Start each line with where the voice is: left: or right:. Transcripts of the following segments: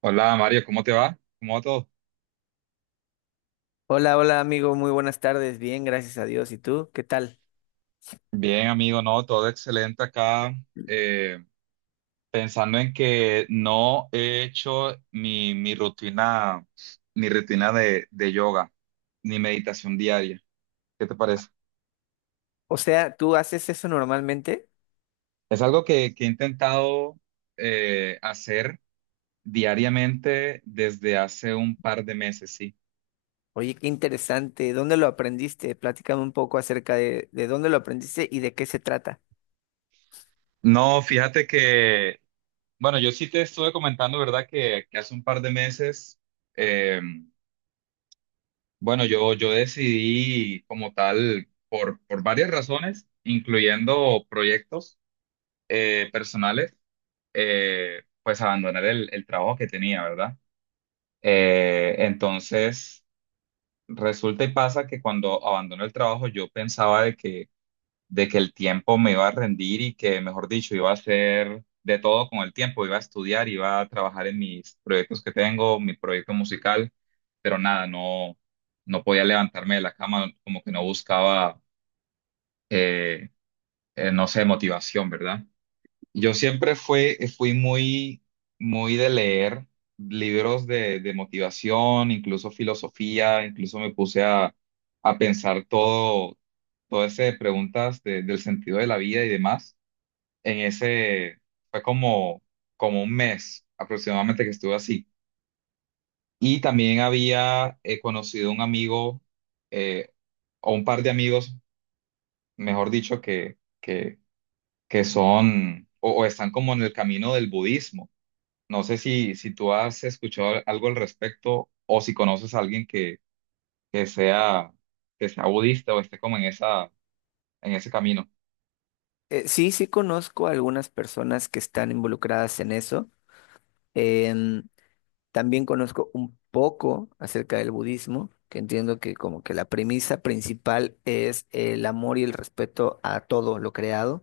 right: Hola Mario, ¿cómo te va? ¿Cómo va todo?
left: Hola, hola amigo, muy buenas tardes, bien, gracias a Dios. ¿Y tú? ¿Qué tal?
right: Bien, amigo, no, todo excelente acá. eh, Pensando en que no he hecho mi rutina, mi rutina de yoga, ni meditación diaria. ¿Qué te parece?
left: O sea, ¿tú haces eso normalmente?
right: Es algo que he intentado hacer diariamente desde hace un par de meses, sí.
left: Oye, qué interesante. ¿Dónde lo aprendiste? Platícame un poco acerca de dónde lo aprendiste y de qué se trata.
right: No, fíjate que, bueno, yo sí te estuve comentando, ¿verdad? Que hace un par de meses. em, Bueno, yo decidí como tal por varias razones, incluyendo proyectos personales, pues abandonar el trabajo que tenía, ¿verdad? Entonces, resulta y pasa que cuando abandono el trabajo yo pensaba de que el tiempo me iba a rendir y que, mejor dicho, iba a hacer de todo con el tiempo, iba a estudiar, iba a trabajar en mis proyectos que tengo, mi proyecto musical, pero nada, no podía levantarme de la cama, como que no buscaba, eh, no sé, motivación, ¿verdad? Yo siempre fui muy, muy de leer libros de motivación, incluso filosofía, incluso me puse a pensar todo ese de preguntas del sentido de la vida y demás. En ese, Fue como un mes aproximadamente que estuve así. Y también había conocido un amigo, eh, o un par de amigos, mejor dicho, que son o están como en el camino del budismo. No sé si tú has escuchado algo al respecto o si conoces a alguien que sea, que sea budista o esté como en ese camino.
left: Sí, conozco a algunas personas que están involucradas en eso. Em, También conozco un poco acerca del budismo, que entiendo que como que la premisa principal es el amor y el respeto a todo lo creado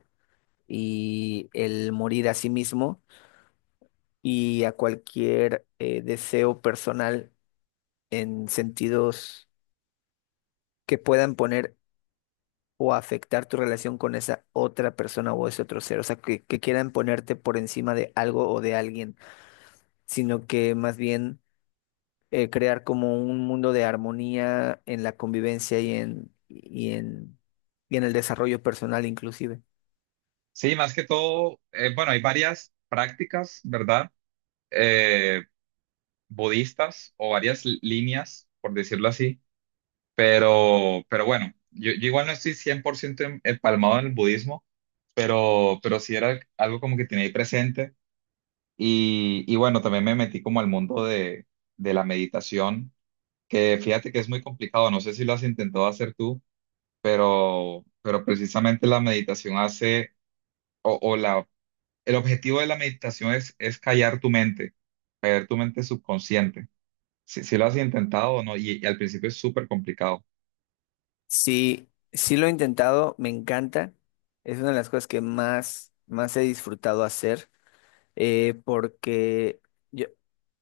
left: y el morir a sí mismo y a cualquier deseo personal en sentidos que puedan poner o afectar tu relación con esa otra persona o ese otro ser. O sea, que quieran ponerte por encima de algo o de alguien, sino que más bien crear como un mundo de armonía en la convivencia y en el desarrollo personal inclusive.
right: Sí, más que todo, bueno, hay varias prácticas, ¿verdad? Eh, Budistas o varias líneas, por decirlo así, pero bueno, yo igual no estoy 100% empalmado en el budismo, pero sí era algo como que tenía ahí presente y bueno, también me metí como al mundo de la meditación que fíjate que es muy complicado, no sé si lo has intentado hacer tú, pero precisamente la meditación hace, o la, el objetivo de la meditación es callar tu mente subconsciente. Si lo has intentado o no, y al principio es súper complicado.
left: Sí, sí lo he intentado, me encanta. Es una de las cosas que más, más he disfrutado hacer porque yo,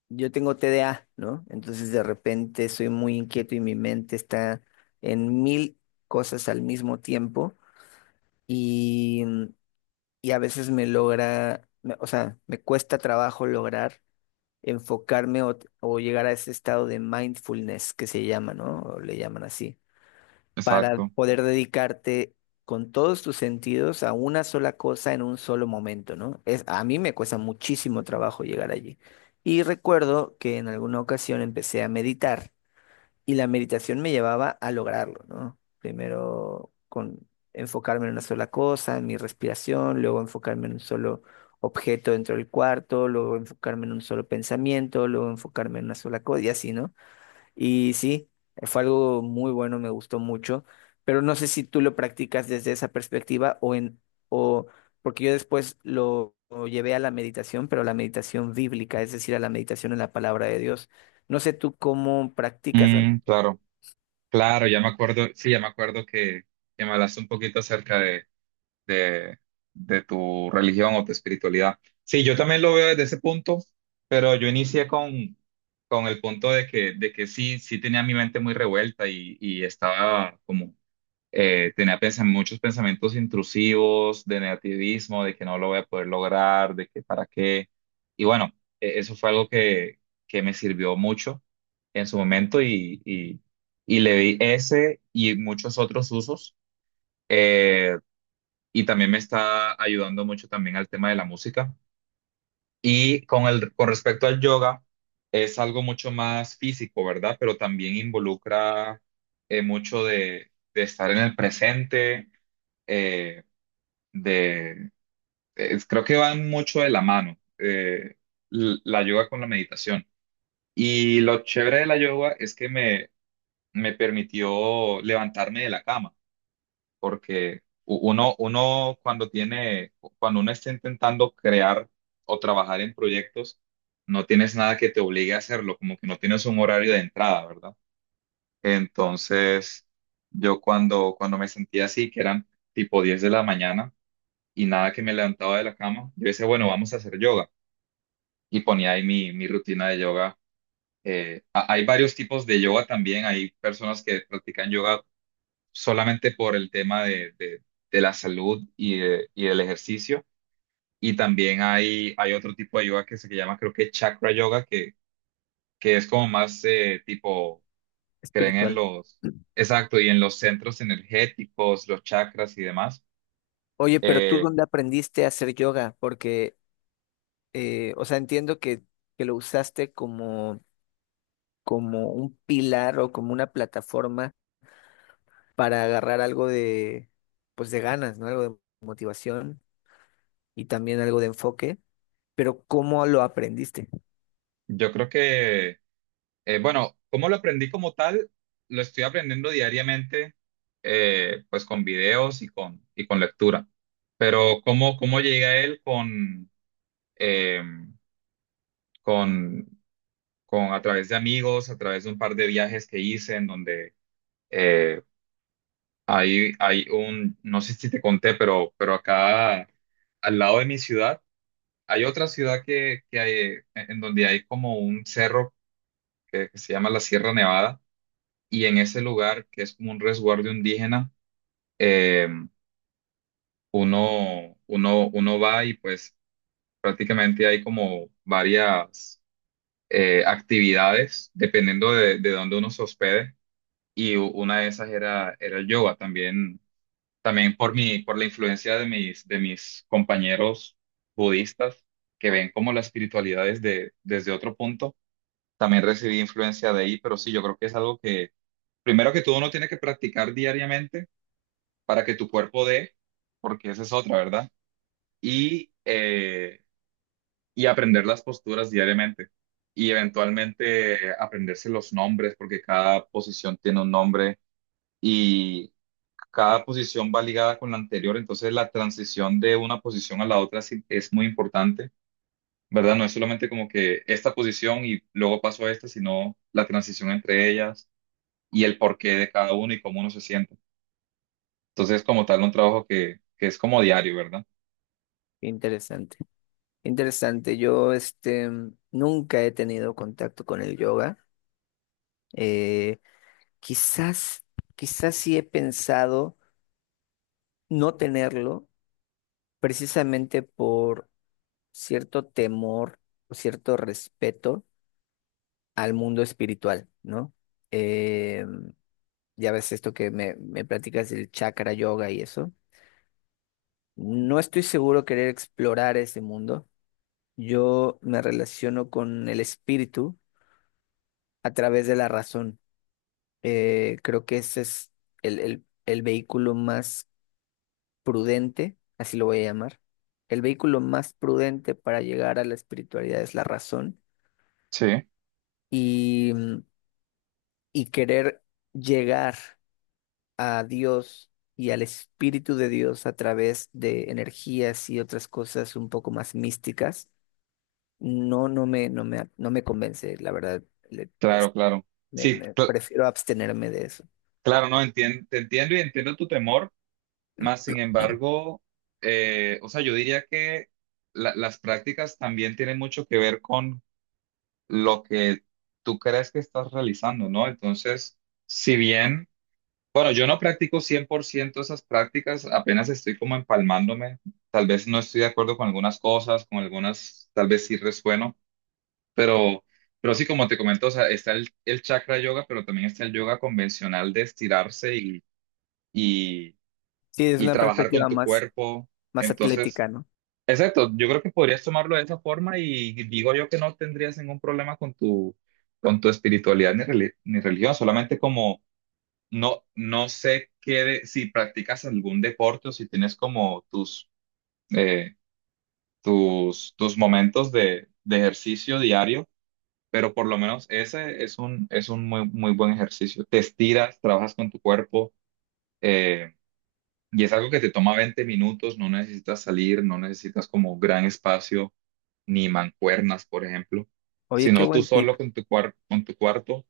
left: yo tengo TDA, ¿no? Entonces de repente soy muy inquieto y mi mente está en mil cosas al mismo tiempo y, y a veces me cuesta trabajo lograr enfocarme o llegar a ese estado de mindfulness que se llama, ¿no? O le llaman así para
right: Exacto.
left: poder dedicarte con todos tus sentidos a una sola cosa en un solo momento, ¿no? Es, a mí me cuesta muchísimo trabajo llegar allí. Y recuerdo que en alguna ocasión empecé a meditar y la meditación me llevaba a lograrlo, ¿no? Primero con enfocarme en una sola cosa, en mi respiración, luego enfocarme en un solo objeto dentro del cuarto, luego enfocarme en un solo pensamiento, luego enfocarme en una sola cosa y así, ¿no? Y sí, fue algo muy bueno, me gustó mucho, pero no sé si tú lo practicas desde esa perspectiva o porque yo después lo llevé a la meditación, pero a la meditación bíblica, es decir, a la meditación en la palabra de Dios. No sé tú cómo practicas la
right: Mm, claro. Claro, ya me acuerdo, sí, ya me acuerdo que me hablaste un poquito acerca de, de tu religión o tu espiritualidad. Sí, yo también lo veo desde ese punto, pero yo inicié con el punto de que sí, sí tenía mi mente muy revuelta y estaba como tenía muchos pensamientos intrusivos de negativismo, de que no lo voy a poder lograr, de que para qué. Y bueno, eso fue algo que me sirvió mucho en su momento y le di ese y muchos otros usos. Eh, y también me está ayudando mucho también al tema de la música. Y con respecto al yoga, es algo mucho más físico, ¿verdad? Pero también involucra mucho de estar en el presente eh, de, creo que van mucho de la mano, la yoga con la meditación. Y lo chévere de la yoga es que me permitió levantarme de la cama, porque uno cuando uno está intentando crear o trabajar en proyectos, no tienes nada que te obligue a hacerlo, como que no tienes un horario de entrada, ¿verdad? Entonces, yo cuando me sentía así, que eran tipo 10 de la mañana, y nada que me levantaba de la cama, yo decía, bueno, vamos a hacer yoga. Y ponía ahí mi rutina de yoga. Hay varios tipos de yoga también. Hay personas que practican yoga solamente por el tema de la salud y, y del ejercicio. Y también hay otro tipo de yoga que se llama, creo que chakra yoga, que es como más tipo, creen en
left: espiritual.
right: los, exacto, y en los centros energéticos, los chakras y demás.
left: Oye, pero tú
right: Eh,
left: dónde aprendiste a hacer yoga, entiendo que lo usaste como, como un pilar o como una plataforma para agarrar algo de, pues de ganas, ¿no? Algo de motivación y también algo de enfoque, pero ¿cómo lo aprendiste?
right: yo creo que... bueno, ¿cómo lo aprendí como tal? Lo estoy aprendiendo diariamente, pues con videos y y con lectura. Pero ¿cómo llega él eh, con, con a través de amigos, a través de un par de viajes que hice en donde eh, hay no sé si te conté, pero acá al lado de mi ciudad hay otra ciudad en donde hay como un cerro que se llama la Sierra Nevada y en ese lugar, que es como un resguardo indígena, eh, uno va y pues prácticamente hay como varias actividades dependiendo de dónde uno se hospede y una de esas era el yoga también, también por la influencia de mis compañeros budistas que ven como la espiritualidad desde otro punto, también recibí influencia de ahí, pero sí, yo creo que es algo que primero que todo uno tiene que practicar diariamente para que tu cuerpo dé, porque esa es otra, ¿verdad? Y, eh, y aprender las posturas diariamente y eventualmente aprenderse los nombres, porque cada posición tiene un nombre y cada posición va ligada con la anterior, entonces la transición de una posición a la otra sí es muy importante, ¿verdad? No es solamente como que esta posición y luego paso a esta, sino la transición entre ellas y el porqué de cada uno y cómo uno se siente. Entonces, como tal, un trabajo que es como diario, ¿verdad?
left: Interesante, interesante. Nunca he tenido contacto con el yoga. Eh, quizás, Quizás sí he pensado no tenerlo precisamente por cierto temor o cierto respeto al mundo espiritual, ¿no? Em, ya ves esto que me platicas del chakra yoga y eso. No estoy seguro querer explorar ese mundo. Yo me relaciono con el espíritu a través de la razón. Creo que ese es el vehículo más prudente, así lo voy a llamar. El vehículo más prudente para llegar a la espiritualidad es la razón
right: Sí.
left: y, y querer llegar a Dios y al Espíritu de Dios a través de energías y otras cosas un poco más místicas, no me convence, la verdad. le-
right: Claro,
left: es-
right: claro. Sí,
left: Prefiero abstenerme de eso.
right: claro, no, te entiendo y entiendo tu temor, más sin embargo, o sea, yo diría que las prácticas también tienen mucho que ver con lo que tú crees que estás realizando, ¿no? Entonces, si bien, bueno, yo no practico 100% esas prácticas, apenas estoy como empalmándome, tal vez no estoy de acuerdo con algunas cosas, con algunas, tal vez sí resueno. Pero, pero sí, como te comento, o sea, está el chakra yoga, pero también está el yoga convencional de estirarse y,
left: Sí, es
right: y
left: una
right: trabajar con
left: perspectiva
right: tu
left: más,
right: cuerpo.
left: más
right: Entonces,
left: atlética, ¿no?
right: exacto, yo creo que podrías tomarlo de esa forma y digo yo que no tendrías ningún problema con tu espiritualidad ni religión, solamente como no sé qué, si practicas algún deporte o si tienes como tus, eh, tus momentos de ejercicio diario pero por lo menos ese es un muy, muy buen ejercicio. Te estiras, trabajas con tu cuerpo eh, y es algo que te toma 20 minutos, no necesitas salir, no necesitas como gran espacio ni mancuernas, por ejemplo,
left: Oye, qué
right: sino tú
left: buen tip,
right: solo con tu cuarto,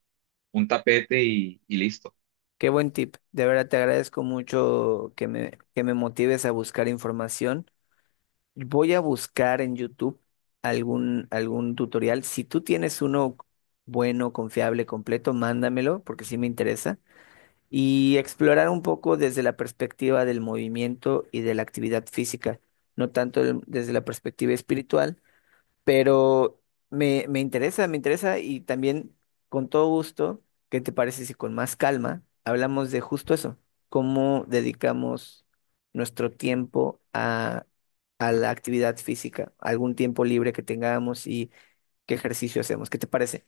right: un tapete y listo.
left: qué buen tip. De verdad te agradezco mucho que que me motives a buscar información. Voy a buscar en YouTube algún tutorial. Si tú tienes uno bueno, confiable, completo, mándamelo porque sí me interesa. Y explorar un poco desde la perspectiva del movimiento y de la actividad física, no tanto desde la perspectiva espiritual. Pero me interesa y también con todo gusto, ¿qué te parece si con más calma hablamos de justo eso? ¿Cómo dedicamos nuestro tiempo a la actividad física? ¿Algún tiempo libre que tengamos y qué ejercicio hacemos? ¿Qué te parece?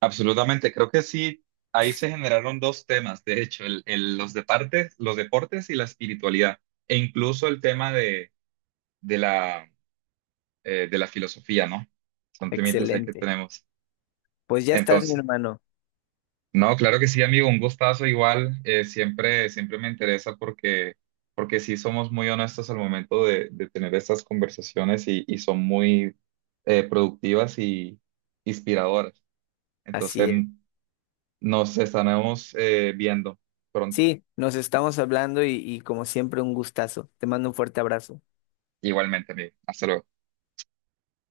right: Absolutamente, creo que sí, ahí se generaron dos temas, de hecho, los deportes y la espiritualidad, e incluso el tema de la de la filosofía, ¿no? Son temitas ahí que
left: Excelente.
right: tenemos.
left: Pues ya estás, mi
right: Entonces,
left: hermano.
right: no, claro que sí, amigo, un gustazo igual. Siempre me interesa porque sí somos muy honestos al momento de tener estas conversaciones y son muy productivas y inspiradoras. Entonces,
left: Así es.
right: nos estaremos viendo pronto.
left: Sí, nos estamos hablando y como siempre un gustazo. Te mando un fuerte abrazo.
right: Igualmente, amigo. Hasta luego.